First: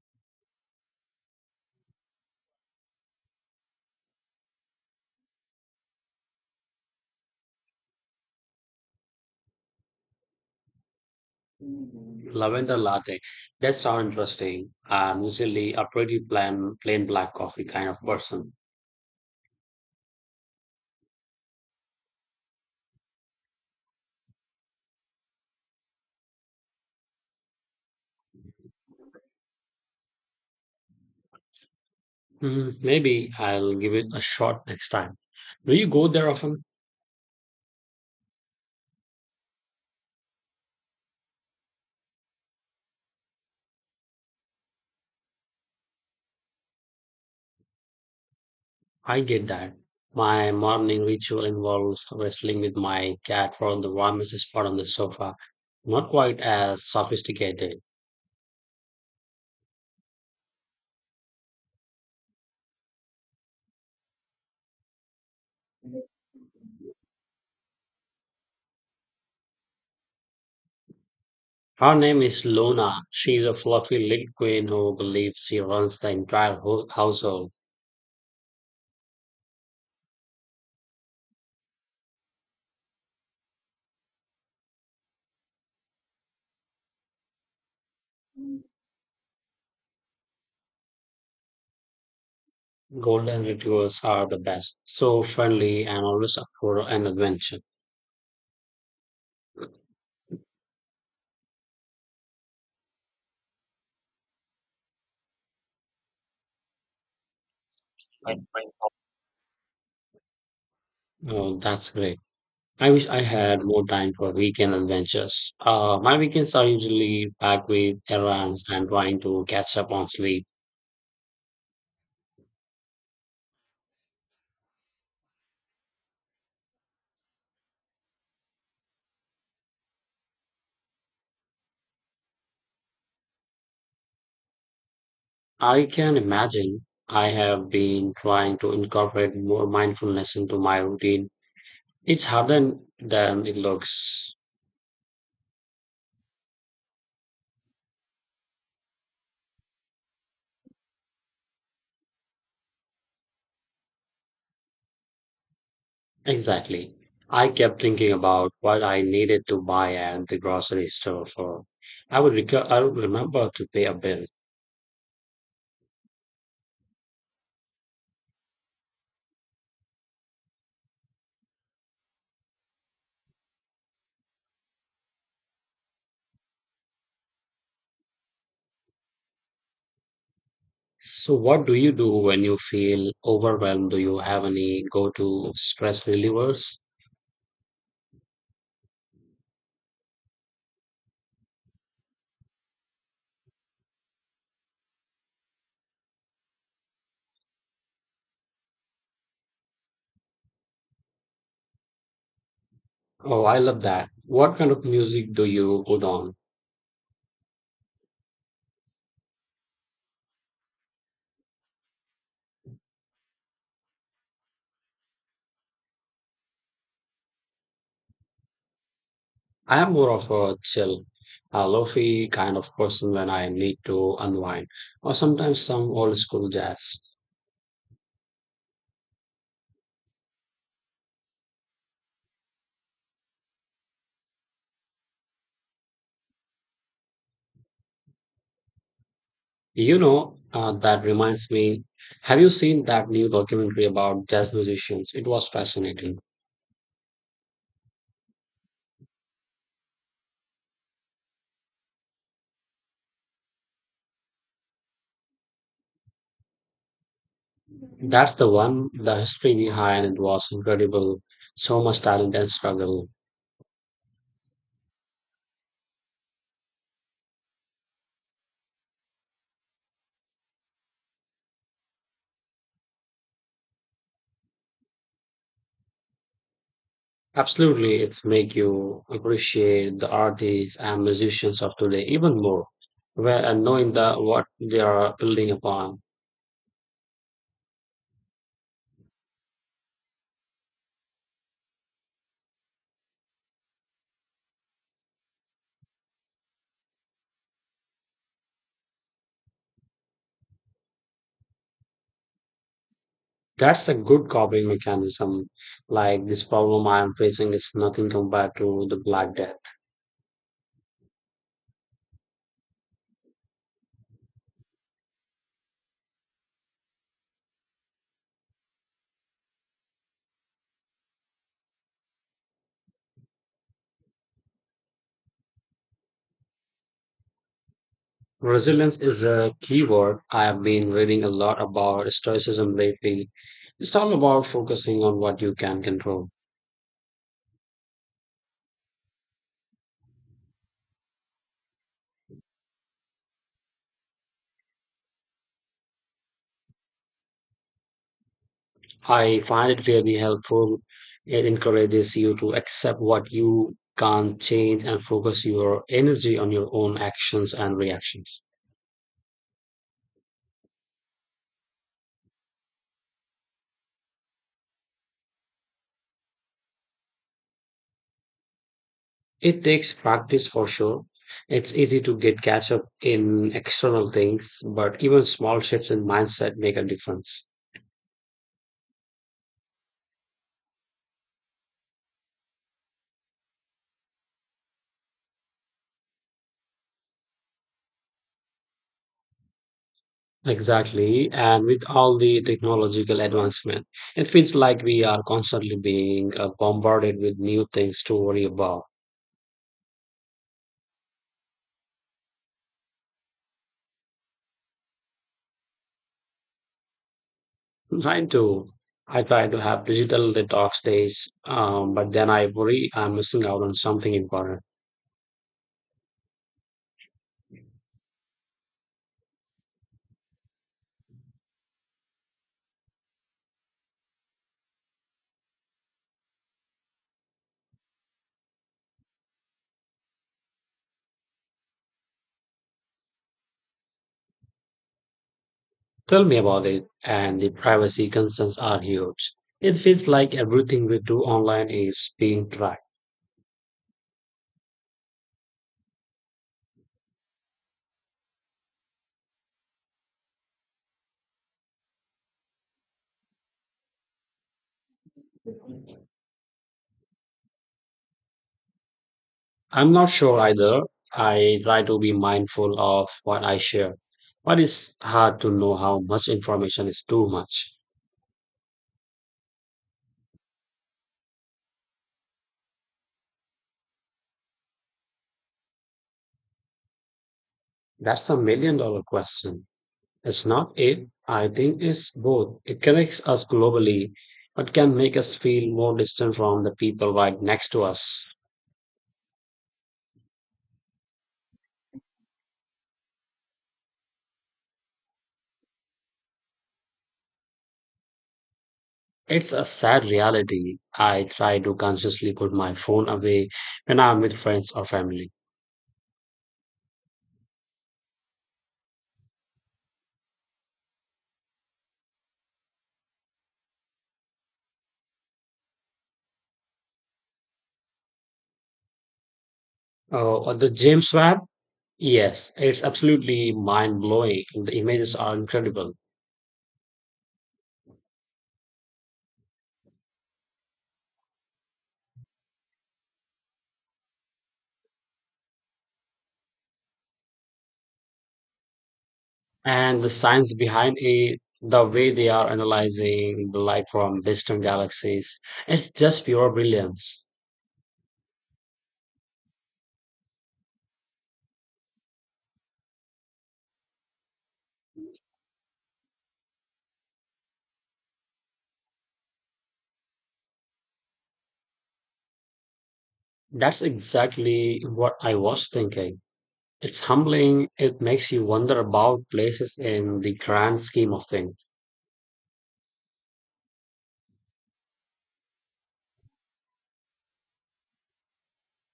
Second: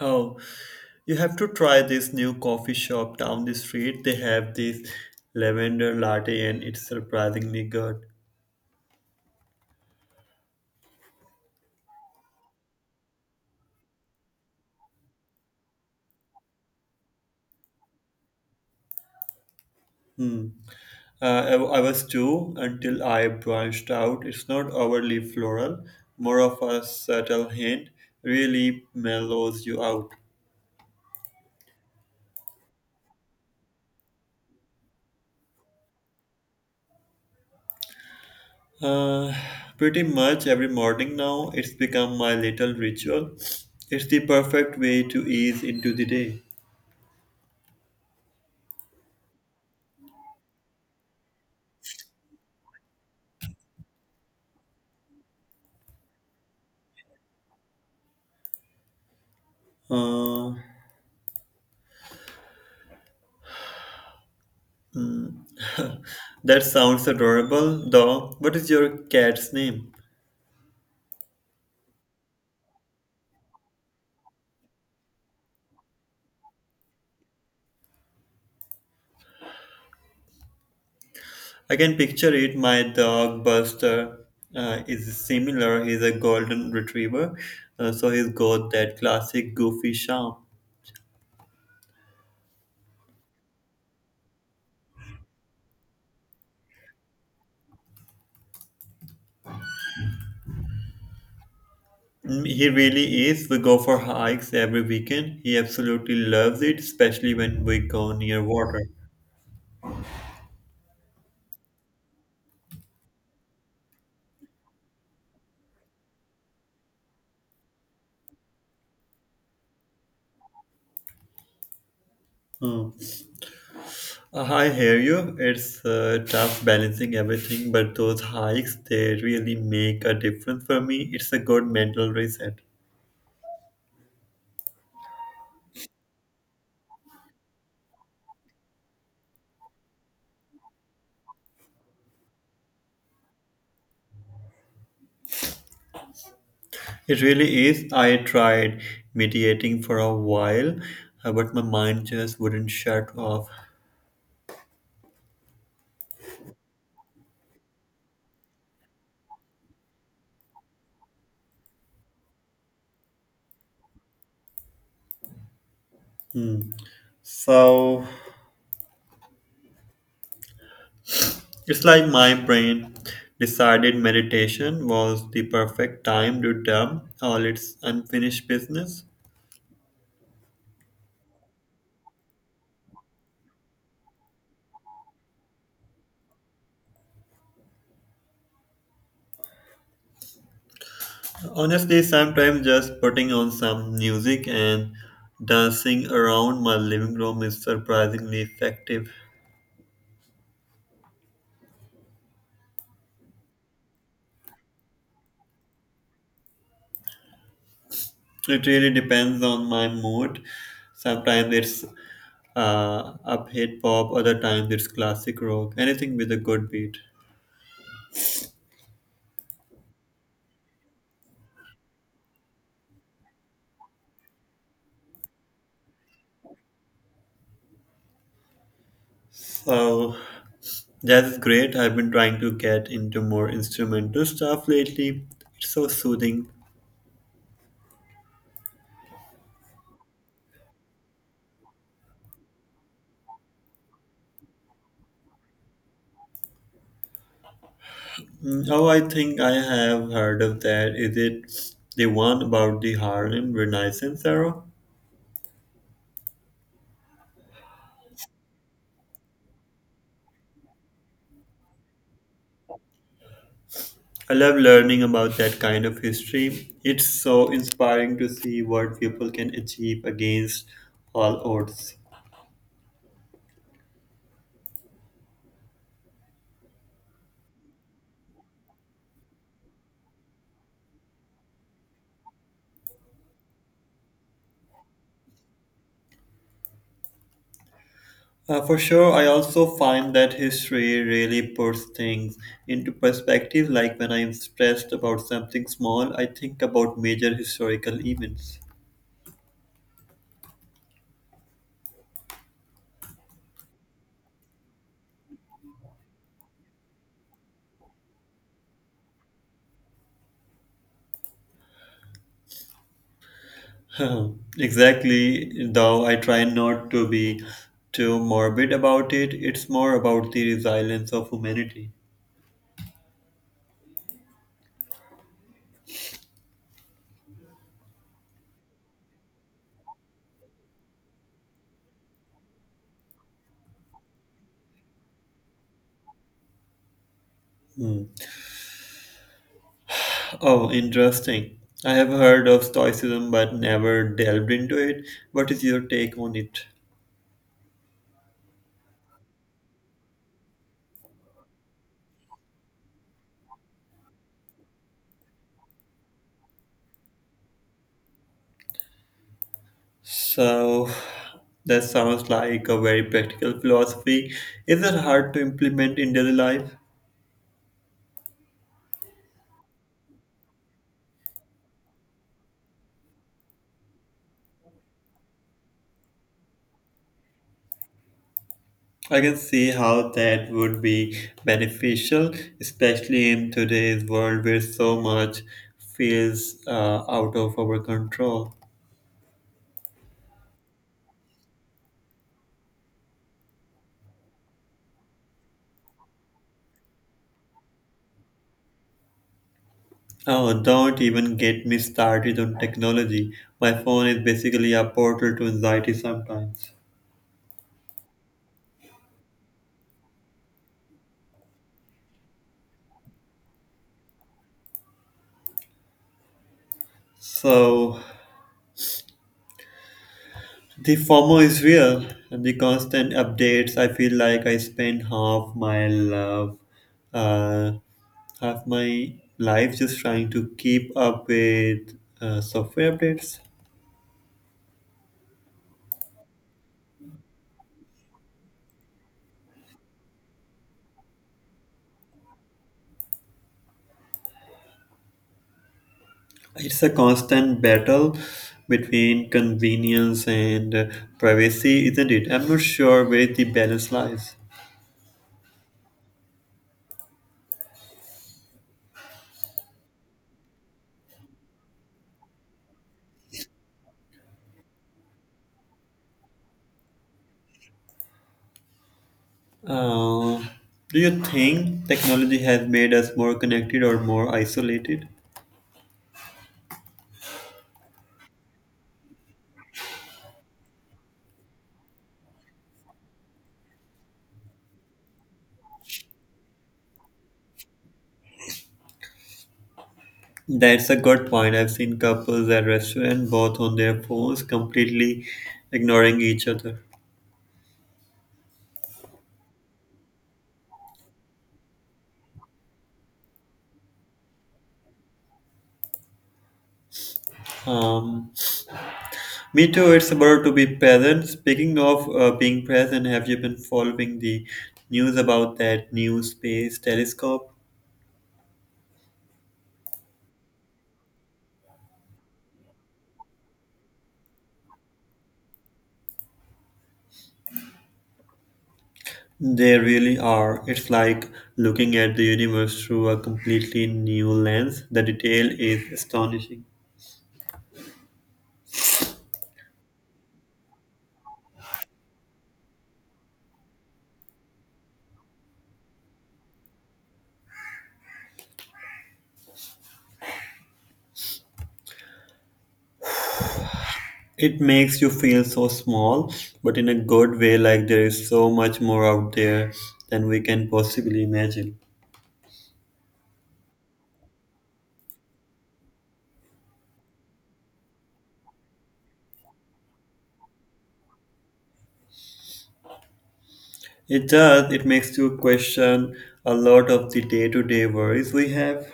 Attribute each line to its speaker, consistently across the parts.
Speaker 1: Oh, you have to try this new coffee shop down the street. They have this lavender latte and it's surprisingly good.
Speaker 2: Mm-hmm. Lavender latte. That sounds interesting. I'm usually a pretty plain black coffee kind of person.
Speaker 1: Hmm. I was too until I branched out. It's not overly floral, more of a subtle hint, really mellows you out.
Speaker 2: Mm, maybe I'll give it a shot next time. Do you go there often?
Speaker 1: Uh, Pretty much every morning now, it's become my little ritual. It's the perfect way to ease into the day.
Speaker 2: I get that. My morning ritual involves wrestling with my cat for the warmest spot on the sofa. Not quite as sophisticated.
Speaker 1: Uh, That sounds adorable, though. What is your cat's name?
Speaker 2: Her name is Luna. She's a fluffy little queen who believes she runs the entire household.
Speaker 1: I can picture it. My dog Buster is similar. He's a golden retriever, so he's got that classic goofy charm.
Speaker 2: Golden retrievers are the best. So friendly and always up for an adventure.
Speaker 1: Mm, he really is. We go for hikes every weekend. He absolutely loves it, especially when we go near water.
Speaker 2: Oh, that's great. I wish I had more time for weekend adventures. My weekends are usually packed with errands and trying to catch up on sleep.
Speaker 1: Hmm. I hear you. It's tough balancing everything, but those hikes, they really make a difference for me. It's a good mental reset.
Speaker 2: I can imagine I have been trying to incorporate more mindfulness into my routine. It's harder than it looks.
Speaker 1: It really is. I tried meditating for a while, but my mind just wouldn't shut off.
Speaker 2: Exactly. I kept thinking about what I needed to buy at the grocery store for. I would remember to pay a bill.
Speaker 1: Hmm. So it's like my brain decided meditation was the perfect time to dump all its unfinished business.
Speaker 2: So what do you do when you feel overwhelmed? Do you have any go-to stress relievers?
Speaker 1: Honestly, sometimes just putting on some music and dancing around my living room is surprisingly effective.
Speaker 2: Oh, I love that. What kind of music do you put on?
Speaker 1: It really depends on my mood. Sometimes it's upbeat pop, other times it's classic rock, anything with a good beat.
Speaker 2: I am more of a chill, a lofi kind of person when I need to unwind, or sometimes some old school jazz.
Speaker 1: So that's great. I've been trying to get into more instrumental stuff lately. It's so soothing.
Speaker 2: That reminds me, have you seen that new documentary about jazz musicians? It was fascinating.
Speaker 1: Mm, oh, I think I have heard of that. Is it the one about the Harlem Renaissance era?
Speaker 2: That's the one, the history behind it was incredible. So much talent and struggle.
Speaker 1: I love learning about that kind of history. It's so inspiring to see what people can achieve against all odds.
Speaker 2: Absolutely, it's make you appreciate the artists and musicians of today even more, where and knowing the what they are building upon.
Speaker 1: For sure, I also find that history really puts things into perspective. Like when I'm stressed about something small, I think about major historical events.
Speaker 2: That's a good coping mechanism. Like this problem I am facing is nothing compared to the Black Death.
Speaker 1: Exactly, though I try not to be too morbid about it, it's more about the resilience of humanity.
Speaker 2: Resilience is a key word. I have been reading a lot about stoicism lately. It's all about focusing on what you can control.
Speaker 1: Hmm. Oh, interesting. I have heard of Stoicism but never delved into it. What is your take on it?
Speaker 2: I find it really helpful. It encourages you to accept what you can't change and focus your energy on your own actions and reactions.
Speaker 1: So, that sounds like a very practical philosophy. Is it hard to implement in daily life?
Speaker 2: It takes practice for sure. It's easy to get catch up in external things, but even small shifts in mindset make a difference.
Speaker 1: I can see how that would be beneficial, especially in today's world where so much feels out of our control.
Speaker 2: Exactly. And with all the technological advancement, it feels like we are constantly being bombarded with new things to worry about.
Speaker 1: Oh, don't even get me started on technology. My phone is basically a portal to anxiety sometimes.
Speaker 2: I'm trying to. I try to have digital detox days, but then I worry I'm missing out on something important.
Speaker 1: So, the FOMO is real, and the constant updates. I feel like I spend half my uh, half my life just trying to keep up with software updates.
Speaker 2: Tell me about it, and the privacy concerns are huge. It feels like everything we do online is being tracked.
Speaker 1: It's a constant battle between convenience and privacy, isn't it? I'm not sure where the balance lies.
Speaker 2: I'm not sure either. I try to be mindful of what I share, but it's hard to know how much information is too much.
Speaker 1: Uh, do you think technology has made us more connected or more isolated?
Speaker 2: That's a million dollar question. It's not it. I think it's both. It connects us globally, but can make us feel more distant from the people right next to us.
Speaker 1: That's a good point. I've seen couples at restaurant both on their phones, completely ignoring each other.
Speaker 2: It's a sad reality. I try to consciously put my phone away when I'm with friends or family.
Speaker 1: Um, Me too, it's about to be present. Speaking of being present, have you been following the news about that new space telescope?
Speaker 2: Oh, the James Webb, yes, it's absolutely mind blowing. The images are incredible.
Speaker 1: They really are. It's like looking at the universe through a completely new lens. The detail is astonishing.
Speaker 2: And the science behind it, the way they are analyzing the light from distant galaxies, it's just pure brilliance.
Speaker 1: It makes you feel so small, but in a good way, like there is so much more out there than we can possibly imagine.
Speaker 2: That's exactly what I was thinking. It's humbling. It makes you wonder about places in the grand scheme of things.
Speaker 1: It does, it makes you question a lot of the day to day worries we have.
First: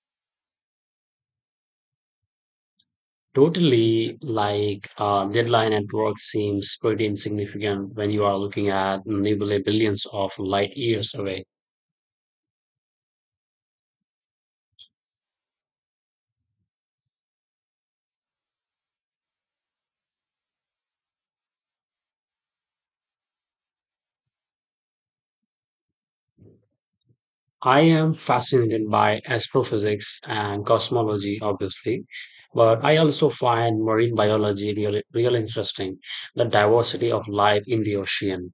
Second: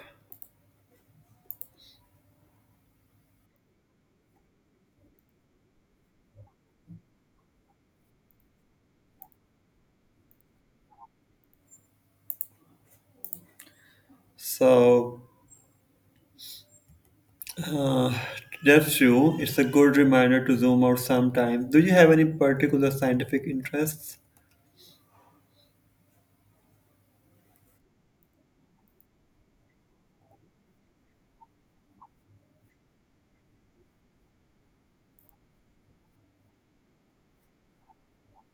Speaker 2: Totally, like deadline at work seems pretty insignificant when you are looking at nebulae billions of light years away.
Speaker 1: So, Uh, that's true. It's a good reminder to zoom out sometime. Do you have any particular scientific interests?
Speaker 2: I am fascinated by astrophysics and cosmology, obviously, but I also find marine biology really interesting, the diversity of life in the ocean.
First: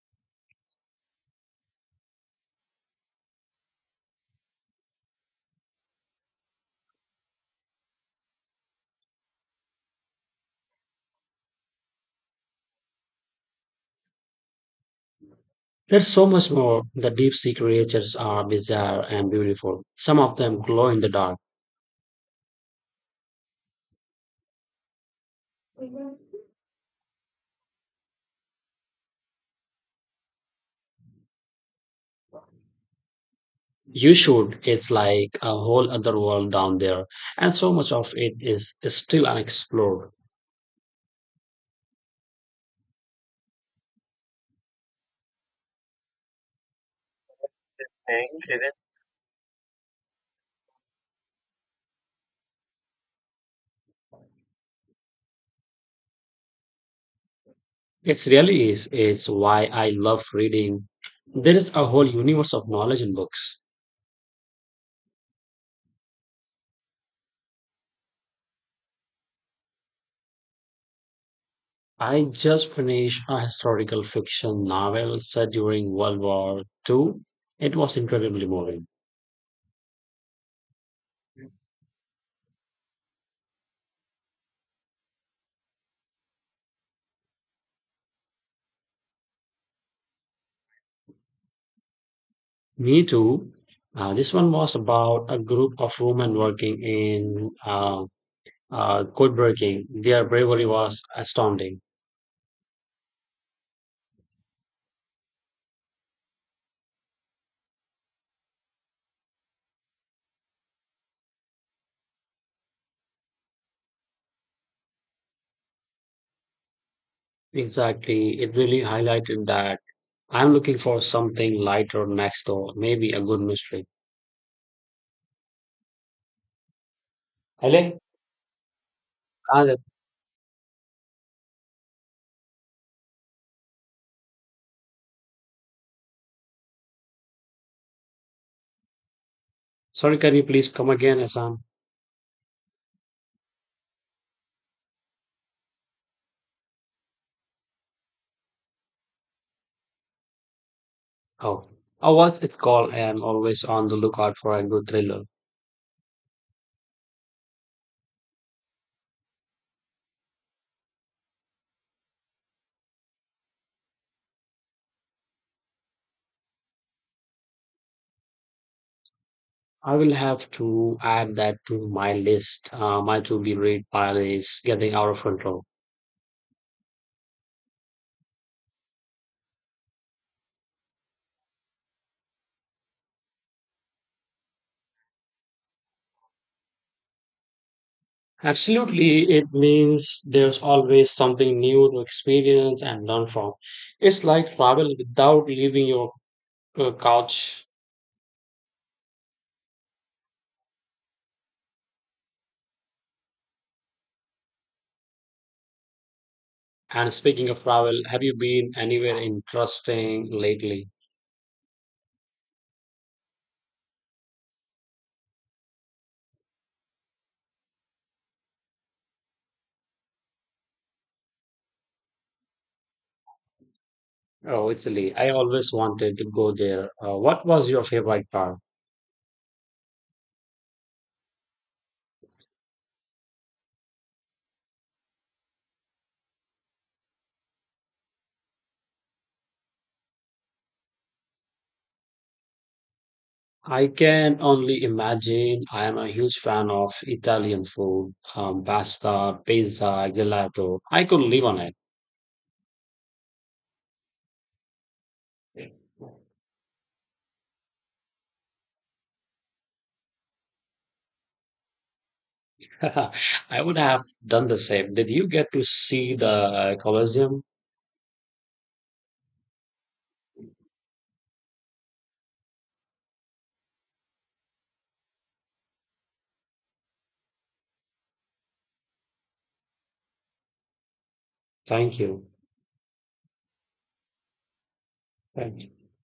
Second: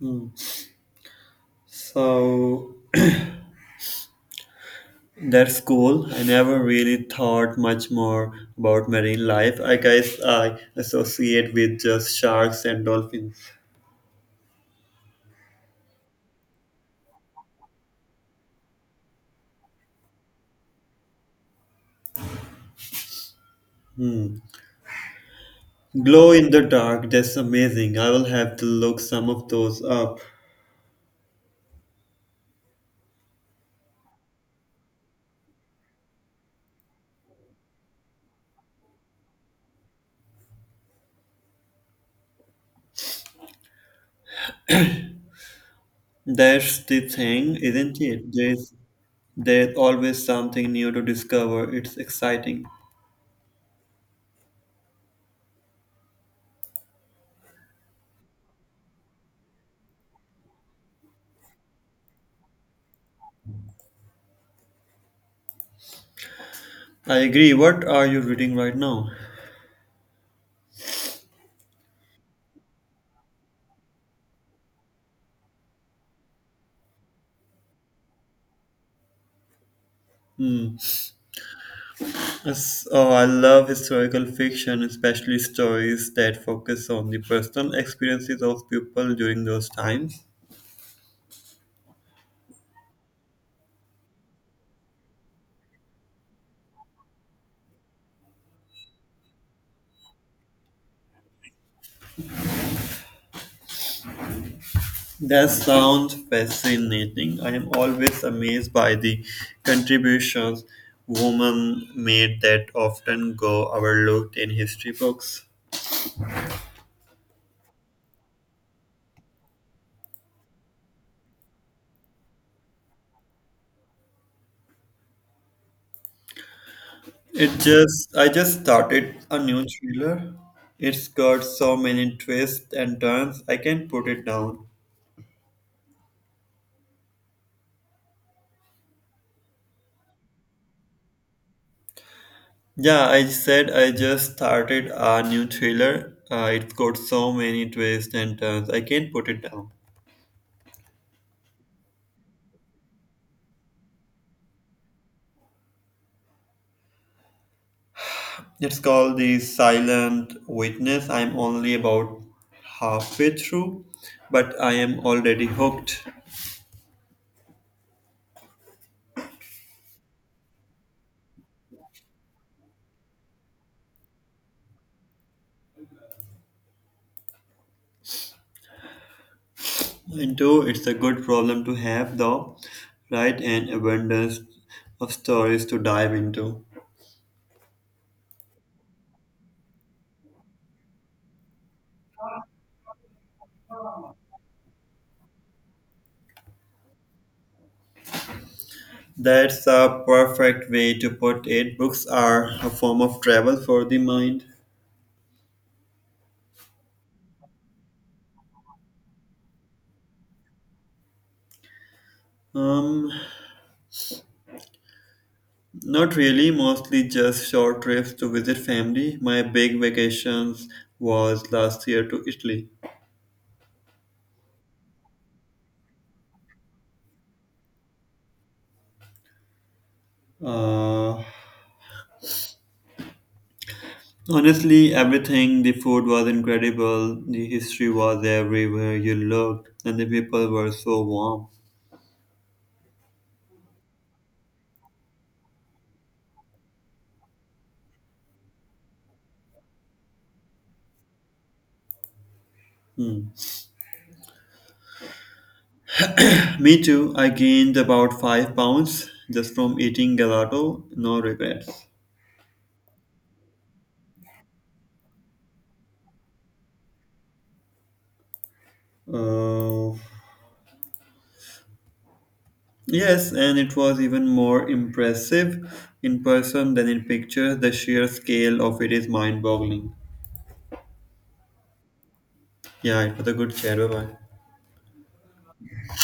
Speaker 1: Hmm. So that's cool. I never really thought much more about marine life. I guess I associate with just sharks and dolphins.
Speaker 2: There's so much more. The deep sea creatures are bizarre and beautiful. Some of them glow in the dark.
Speaker 1: Glow in the dark, that's amazing. I will have to look some of those up.
Speaker 2: You should. It's like a whole other world down there. And so much of it is still unexplored.
Speaker 1: That's the thing, isn't it? There's always something new to discover. It's exciting.
Speaker 2: It really is. It's why I love reading. There is a whole universe of knowledge in books.
Speaker 1: I agree. What are you reading right now?
Speaker 2: I just finished a historical fiction novel set during World War Two. It was incredibly moving.
Speaker 1: Hmm. Yes, oh, I love historical fiction, especially stories that focus on the personal experiences of people during those times.
Speaker 2: Me too. This one was about a group of women working in code breaking. Their bravery was astounding.
Speaker 1: That sounds fascinating. I am always amazed by the contributions women made that often go overlooked in history books.
Speaker 2: Exactly. It really highlighted that I'm looking for something lighter next door, maybe a good mystery.
Speaker 1: It
Speaker 2: Ale,
Speaker 1: just I just started a new
Speaker 2: uh,
Speaker 1: thriller. It's got so many twists and turns. I can't put it down.
Speaker 2: Sorry, can you please come again, Asan?
Speaker 1: Yeah, I said I just started a new thriller. It's got so many twists and turns. I can't put it down.
Speaker 2: Oh, I was, it's called, I am always on the lookout for a good thriller.
Speaker 1: It's called The Silent Witness. I'm only about halfway through, but I am already hooked.
Speaker 2: I will have to add that to my list. My to be read pile is getting out of control.
Speaker 1: Into it's a good problem to have, though, right? An abundance of stories to dive into.
Speaker 2: Absolutely, it means there's always something new to experience and learn from. It's like travel without leaving your couch.
Speaker 1: That's a perfect way to put it. Books are a form of travel for the mind.
Speaker 2: And speaking of travel, have you been anywhere interesting lately?
Speaker 1: Um, Not really, mostly just short trips to visit family. My big vacations was last year to Italy.
Speaker 2: Oh, Italy. I always wanted to go there. What was your favorite part?
Speaker 1: Uh, Honestly, everything the food was incredible, the history was everywhere you looked, and the people were so warm.
Speaker 2: I can only imagine. I am a huge fan of Italian food, pasta, pizza, gelato. I could live on it.
Speaker 1: Hmm. Me too, I gained about 5 pounds just from eating gelato, no regrets.
Speaker 2: I would have done the same. Did you get to see the Colosseum?
Speaker 1: Uh, Yes, and it was even more impressive in person than in pictures. The sheer scale of it is mind boggling.
Speaker 2: Thank you.
Speaker 1: Yeah, it was a good chat. Bye bye.
Speaker 2: Thank you.